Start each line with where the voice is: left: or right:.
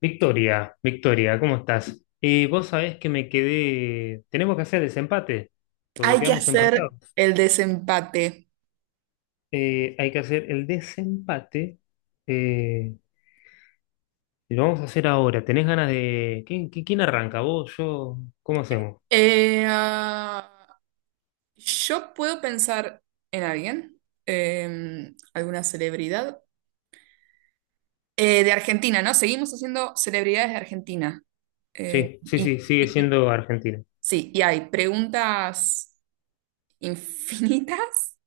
left: Victoria, Victoria, ¿cómo estás? Vos sabés que me quedé. Tenemos que hacer desempate, porque
right: Hay que
left: quedamos
right: hacer
left: empatados.
right: el desempate.
left: Hay que hacer el desempate. eh, y lo vamos a hacer ahora. ¿Tenés ganas de. ¿Quién arranca? ¿Vos, yo? ¿Cómo hacemos?
right: Eh, ah, yo puedo pensar en alguien, alguna celebridad de Argentina, ¿no? Seguimos haciendo celebridades de Argentina. Eh,
left: Sí, sí,
right: y,
left: sí, sigue
right: y-
left: siendo Argentina.
right: sí, y hay preguntas infinitas.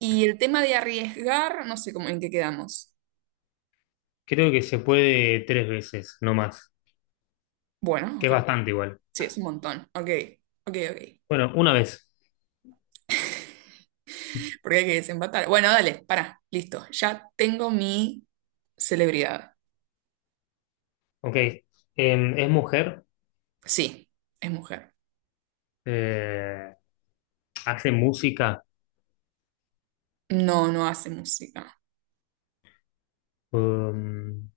right: Y el tema de arriesgar, no sé cómo en qué quedamos.
left: Creo que se puede tres veces, no más.
right: Bueno,
left: Que es
right: ok.
left: bastante igual.
right: Sí, es un montón. Ok, ok, ok.
left: Bueno, una vez.
right: Porque hay que desempatar. Bueno, dale, para, listo. Ya tengo mi celebridad.
left: Ok. Es mujer.
right: Sí, es mujer.
left: eh, Hace música.
right: No, no hace música.
left: Um,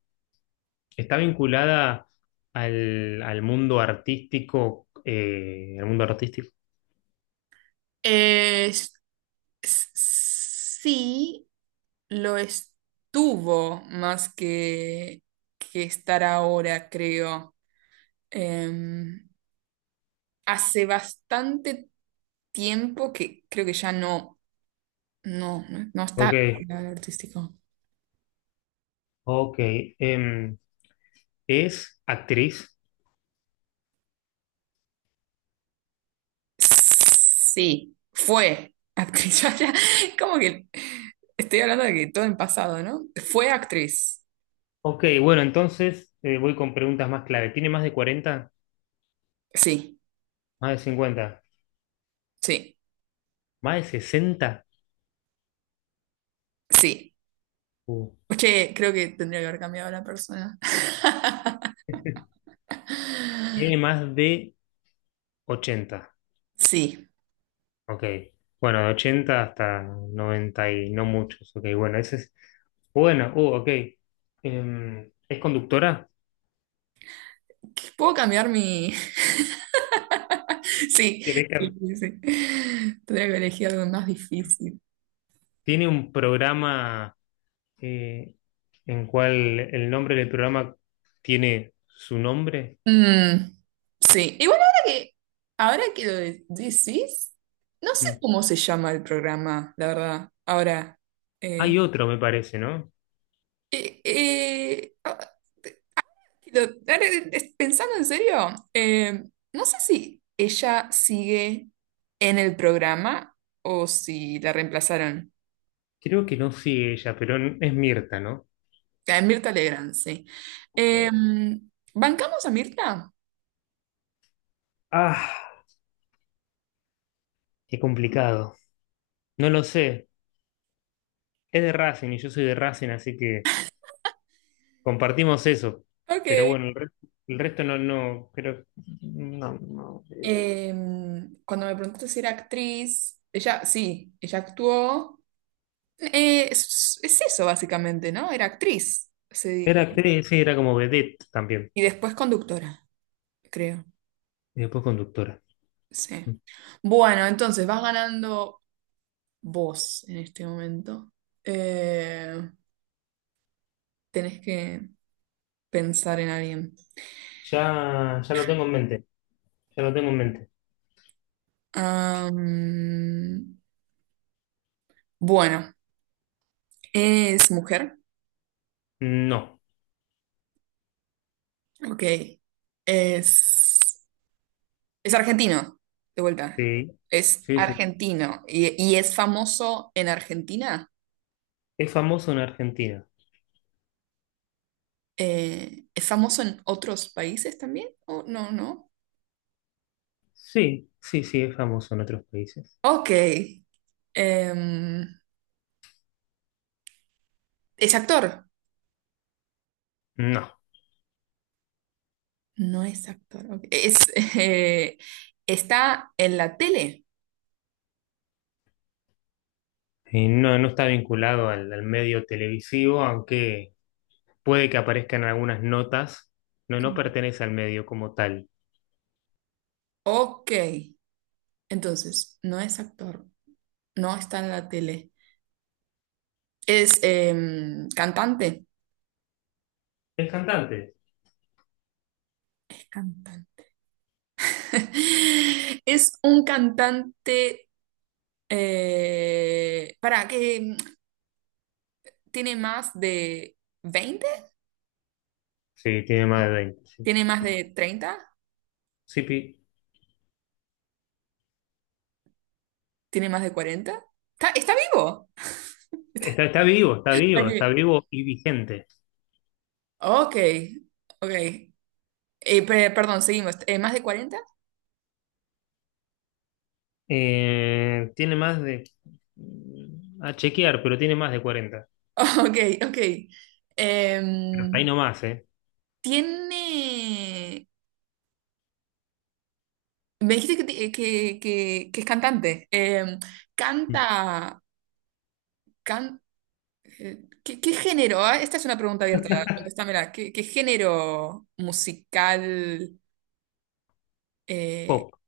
left: Está vinculada al mundo artístico, al mundo artístico.
right: Eh, s- sí, lo estuvo más que estar ahora, creo. Em, hace bastante tiempo que creo que ya no está
left: Ok,
right: en lo artístico.
left: ok. em, ¿Es actriz?
right: Sí, fue actriz. Ya, como que estoy hablando de que todo en pasado, ¿no? Fue actriz.
left: Ok, bueno, entonces voy con preguntas más clave. ¿Tiene más de 40?
right: Sí,
left: ¿Más de 50?
right: sí.
left: ¿Más de 60?
right: Sí,
left: Uh,
right: es que creo que tendría que haber cambiado la persona.
left: Tiene más de 80.
right: Sí,
left: Ok. Bueno, de 80 hasta 90 y no muchos. Ok, bueno, ese es... Bueno, ok. ¿Es conductora?
right: puedo cambiar mi... Sí,
left: ¿Tiene
right: sí, sí, sí. Tendría que elegir algo más difícil.
left: tiene un programa... eh, en cual el nombre del programa tiene su nombre.
right: Mm, sí, igual ahora ahora que lo decís, no sé
left: Mm.
right: cómo se llama el programa, la verdad. Ahora, eh,
left: Hay otro, me parece, ¿no?
right: eh, eh, ah, pero, ahora, pensando en serio, no sé si ella sigue en el programa o si la reemplazaron.
left: Creo que no sigue ella, pero es Mirta, ¿no?
right: A Mirta Legrand, sí.
left: Ok.
right: Em, ¿Bancamos a Mirta?
left: Ah, qué complicado. No lo sé. Es de Racing y yo soy de Racing, así que compartimos eso. Pero
right: Ok.
left: bueno, el resto no, no, creo. No, no.
right: Em, cuando me preguntaste si era actriz, ella, sí, ella actuó. Es eso básicamente, ¿no? Era actriz, se
left: Era
right: dedicó.
left: actriz, sí, era como vedette también.
right: Y después conductora, creo.
left: Y después conductora. Mm.
right: Sí. Bueno, entonces vas ganando vos en este momento. Eh, tenés que pensar en alguien.
left: Ya, ya lo tengo en mente. Ya lo tengo en mente.
right: Am, bueno, es mujer.
left: No.
right: Ok. Es, es argentino, de vuelta.
left: Sí,
right: Es
left: sí, sí.
right: argentino y es famoso en Argentina.
left: ¿Es famoso en Argentina?
right: ¿Es famoso en otros países también? Oh, no, no.
left: Sí, sí, sí, es famoso en otros países.
right: Ok. Em, es actor.
left: No,
right: No es actor. Ok. Es, eh, está en la tele.
left: No, no está vinculado al medio televisivo, aunque puede que aparezcan algunas notas. No, no pertenece al medio como tal.
right: Ok. Entonces, no es actor. No está en la tele. Es cantante.
left: ¿Es cantante?
right: Cantante. Es un cantante eh, para que mm, tiene más de veinte,
left: Sí, tiene más de 20. Sí.
right: tiene más de treinta,
left: Sí,
right: tiene más de cuarenta. ¿Está, está vivo?
left: está vivo, está vivo, está
right: Aquí.
left: vivo y vigente.
right: Ok, ok. Perdón, seguimos. ¿Más de cuarenta?
left: Tiene más de... A chequear, pero tiene más de 40.
right: Ok, ok.
left: Pero hasta ahí
right: Em,
left: nomás, ¿eh?
right: tiene. Me dijiste que que es cantante. Em, canta. can- ¿Qué, qué género? Ah, esta es una pregunta abierta. Contéstamela. ¿Qué, qué género musical? eh,
left: Pop.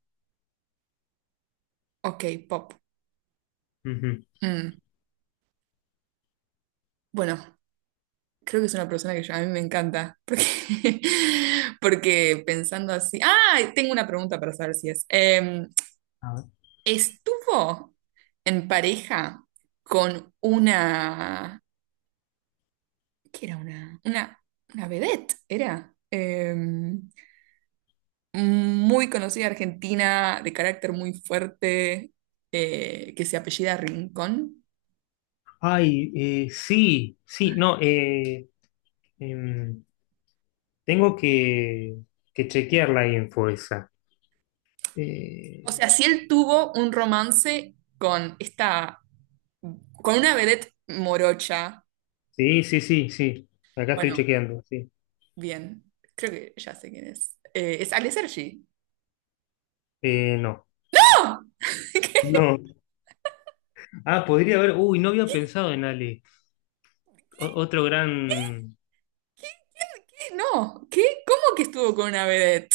right: ok, pop.
left: Ujú.
right: Mm, bueno, creo que es una persona que a mí me encanta. Porque, porque pensando así. ¡Ah! Tengo una pregunta para saber si es. Em, estuvo en pareja con una, ¿qué era una? Una vedette, era muy conocida argentina, de carácter muy fuerte, que se apellida Rincón.
left: Ay, sí, sí, no, em, tengo que chequear la info esa.
right: O
left: Eh,
right: sea, si él tuvo un romance con esta, con una vedette morocha.
left: sí, sí, sí, sí, acá estoy
right: Bueno,
left: chequeando, sí.
right: bien, creo que ya sé quién es. Es Ale Sergi.
left: No,
right: ¡No! ¿Qué?
left: no. Ah, podría haber, uy, no había pensado en Ale. Otro gran
right: No, ¿qué? ¿Cómo que estuvo con una vedette?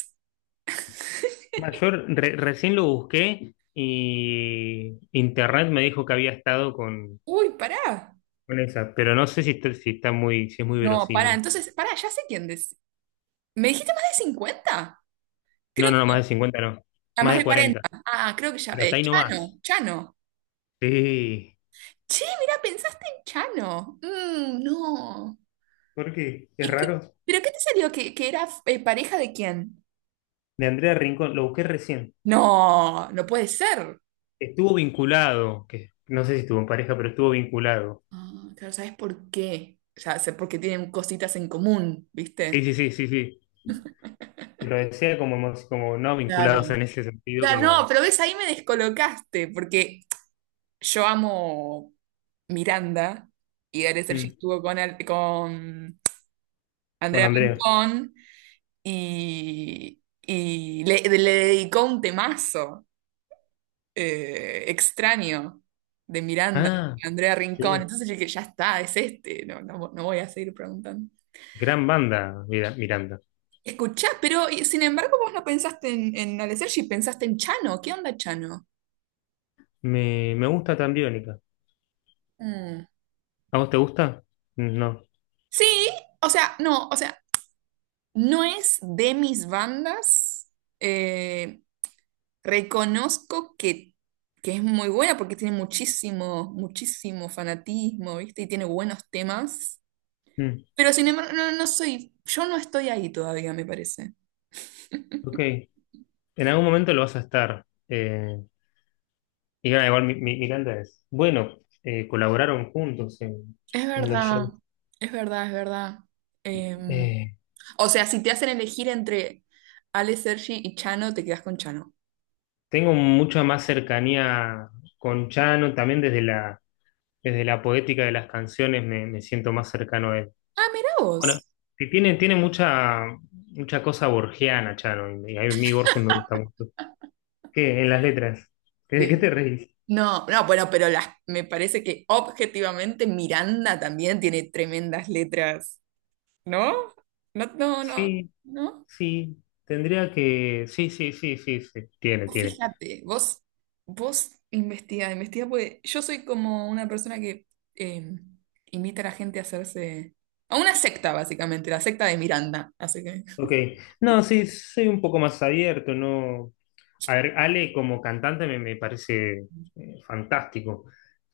left: mayor, recién lo busqué y internet me dijo que había estado con,
right: Uy, pará.
left: con esa, pero no sé si está, muy, si es muy
right: No, pará.
left: verosímil.
right: Entonces, pará, ya sé quién es. ¿Me dijiste más de cincuenta?
left: No,
right: Creo
left: no,
right: que
left: no, más de 50, no,
right: a
left: más
right: más
left: de
right: de
left: 40,
right: cuarenta. Ah, creo que ya.
left: pero hasta ahí nomás.
right: Chano.
left: Sí,
right: Che, mira, pensaste en Chano. Mm, no.
left: porque es
right: ¿Y
left: raro.
right: pero qué te salió? ¿Que era pareja de quién?
left: De Andrea Rincón, lo busqué recién.
right: No, no puede ser.
left: Estuvo vinculado, que no sé si estuvo en pareja, pero estuvo vinculado.
right: Ah, claro, ¿sabes por qué? Ya sé, porque tienen cositas en común, ¿viste?
left: Sí, sí, sí, sí, sí. Lo decía como no
right: Claro.
left: vinculados en ese sentido,
right: Claro, no,
left: como
right: pero ves, ahí me descolocaste, porque yo amo Miranda y Gale Sergi
left: mm,
right: estuvo con
left: con
right: Andrea
left: Andrea.
right: Rincón y, le dedicó un temazo extraño de Miranda,
left: Ah,
right: Andrea Rincón.
left: sí.
right: Entonces yo dije, ya está, es este, no voy a seguir preguntando.
left: Gran banda, Miranda.
right: Escuchá, pero sin embargo vos no pensaste en Ale Sergi, pensaste en Chano. ¿Qué onda, Chano?
left: Me gusta tan Biónica.
right: Mm.
left: ¿A vos te gusta? Mm, no.
right: Sí, o sea, no, o sea, no es de mis bandas. eh, Reconozco que es muy buena porque tiene muchísimo, muchísimo fanatismo, ¿viste? Y tiene buenos temas.
left: Mm,
right: Pero sin embargo, no, no soy, yo no estoy ahí todavía, me parece.
left: ok. En algún momento lo vas a estar. Y igual Miranda es. Bueno, colaboraron juntos en,
right: Es
left: en los
right: verdad,
left: shows.
right: es verdad, es verdad. Em,
left: Eh,
right: o sea, si te hacen elegir entre Ale Sergi y Chano, te quedas con Chano.
left: Tengo mucha más cercanía con Chano, también desde la poética de las canciones me siento más cercano a él.
right: Ah, mira
left: Bueno,
right: vos.
left: que tiene mucha, mucha cosa borgiana, Chano, y a mí Borges me gusta mucho. ¿Qué? En las letras. ¿De qué
right: Sí.
left: te reís?
right: No, no, bueno, pero las, me parece que objetivamente Miranda también tiene tremendas letras, ¿no? No, no, no,
left: Sí,
right: no.
left: sí, tendría que... Sí, sí, sí, sí, sí, tiene,
right: Vos
left: tiene.
right: fíjate, vos, vos investiga, investiga, porque yo soy como una persona que eh, invita a la gente a hacerse, a una secta, básicamente, la secta de Miranda, así que...
left: Ok, no, sí, soy un poco más abierto, no... A ver, Ale como cantante me parece fantástico.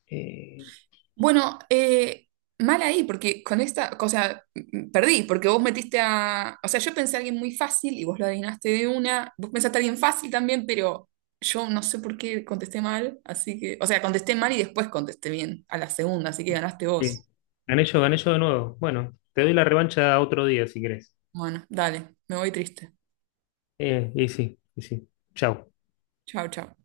left: Eh,
right: Bueno, mal ahí, porque con esta, o sea, perdí, porque vos metiste a, o sea, yo pensé a alguien muy fácil y vos lo adivinaste de una, vos pensaste a alguien fácil también, pero yo no sé por qué contesté mal, así que, o sea, contesté mal y después contesté bien a la segunda, así que ganaste vos.
left: Sí. Gané yo de nuevo. Bueno, te doy la revancha otro día si querés.
right: Bueno, dale, me voy triste.
left: Y sí, y sí. Chau.
right: Chao, chao.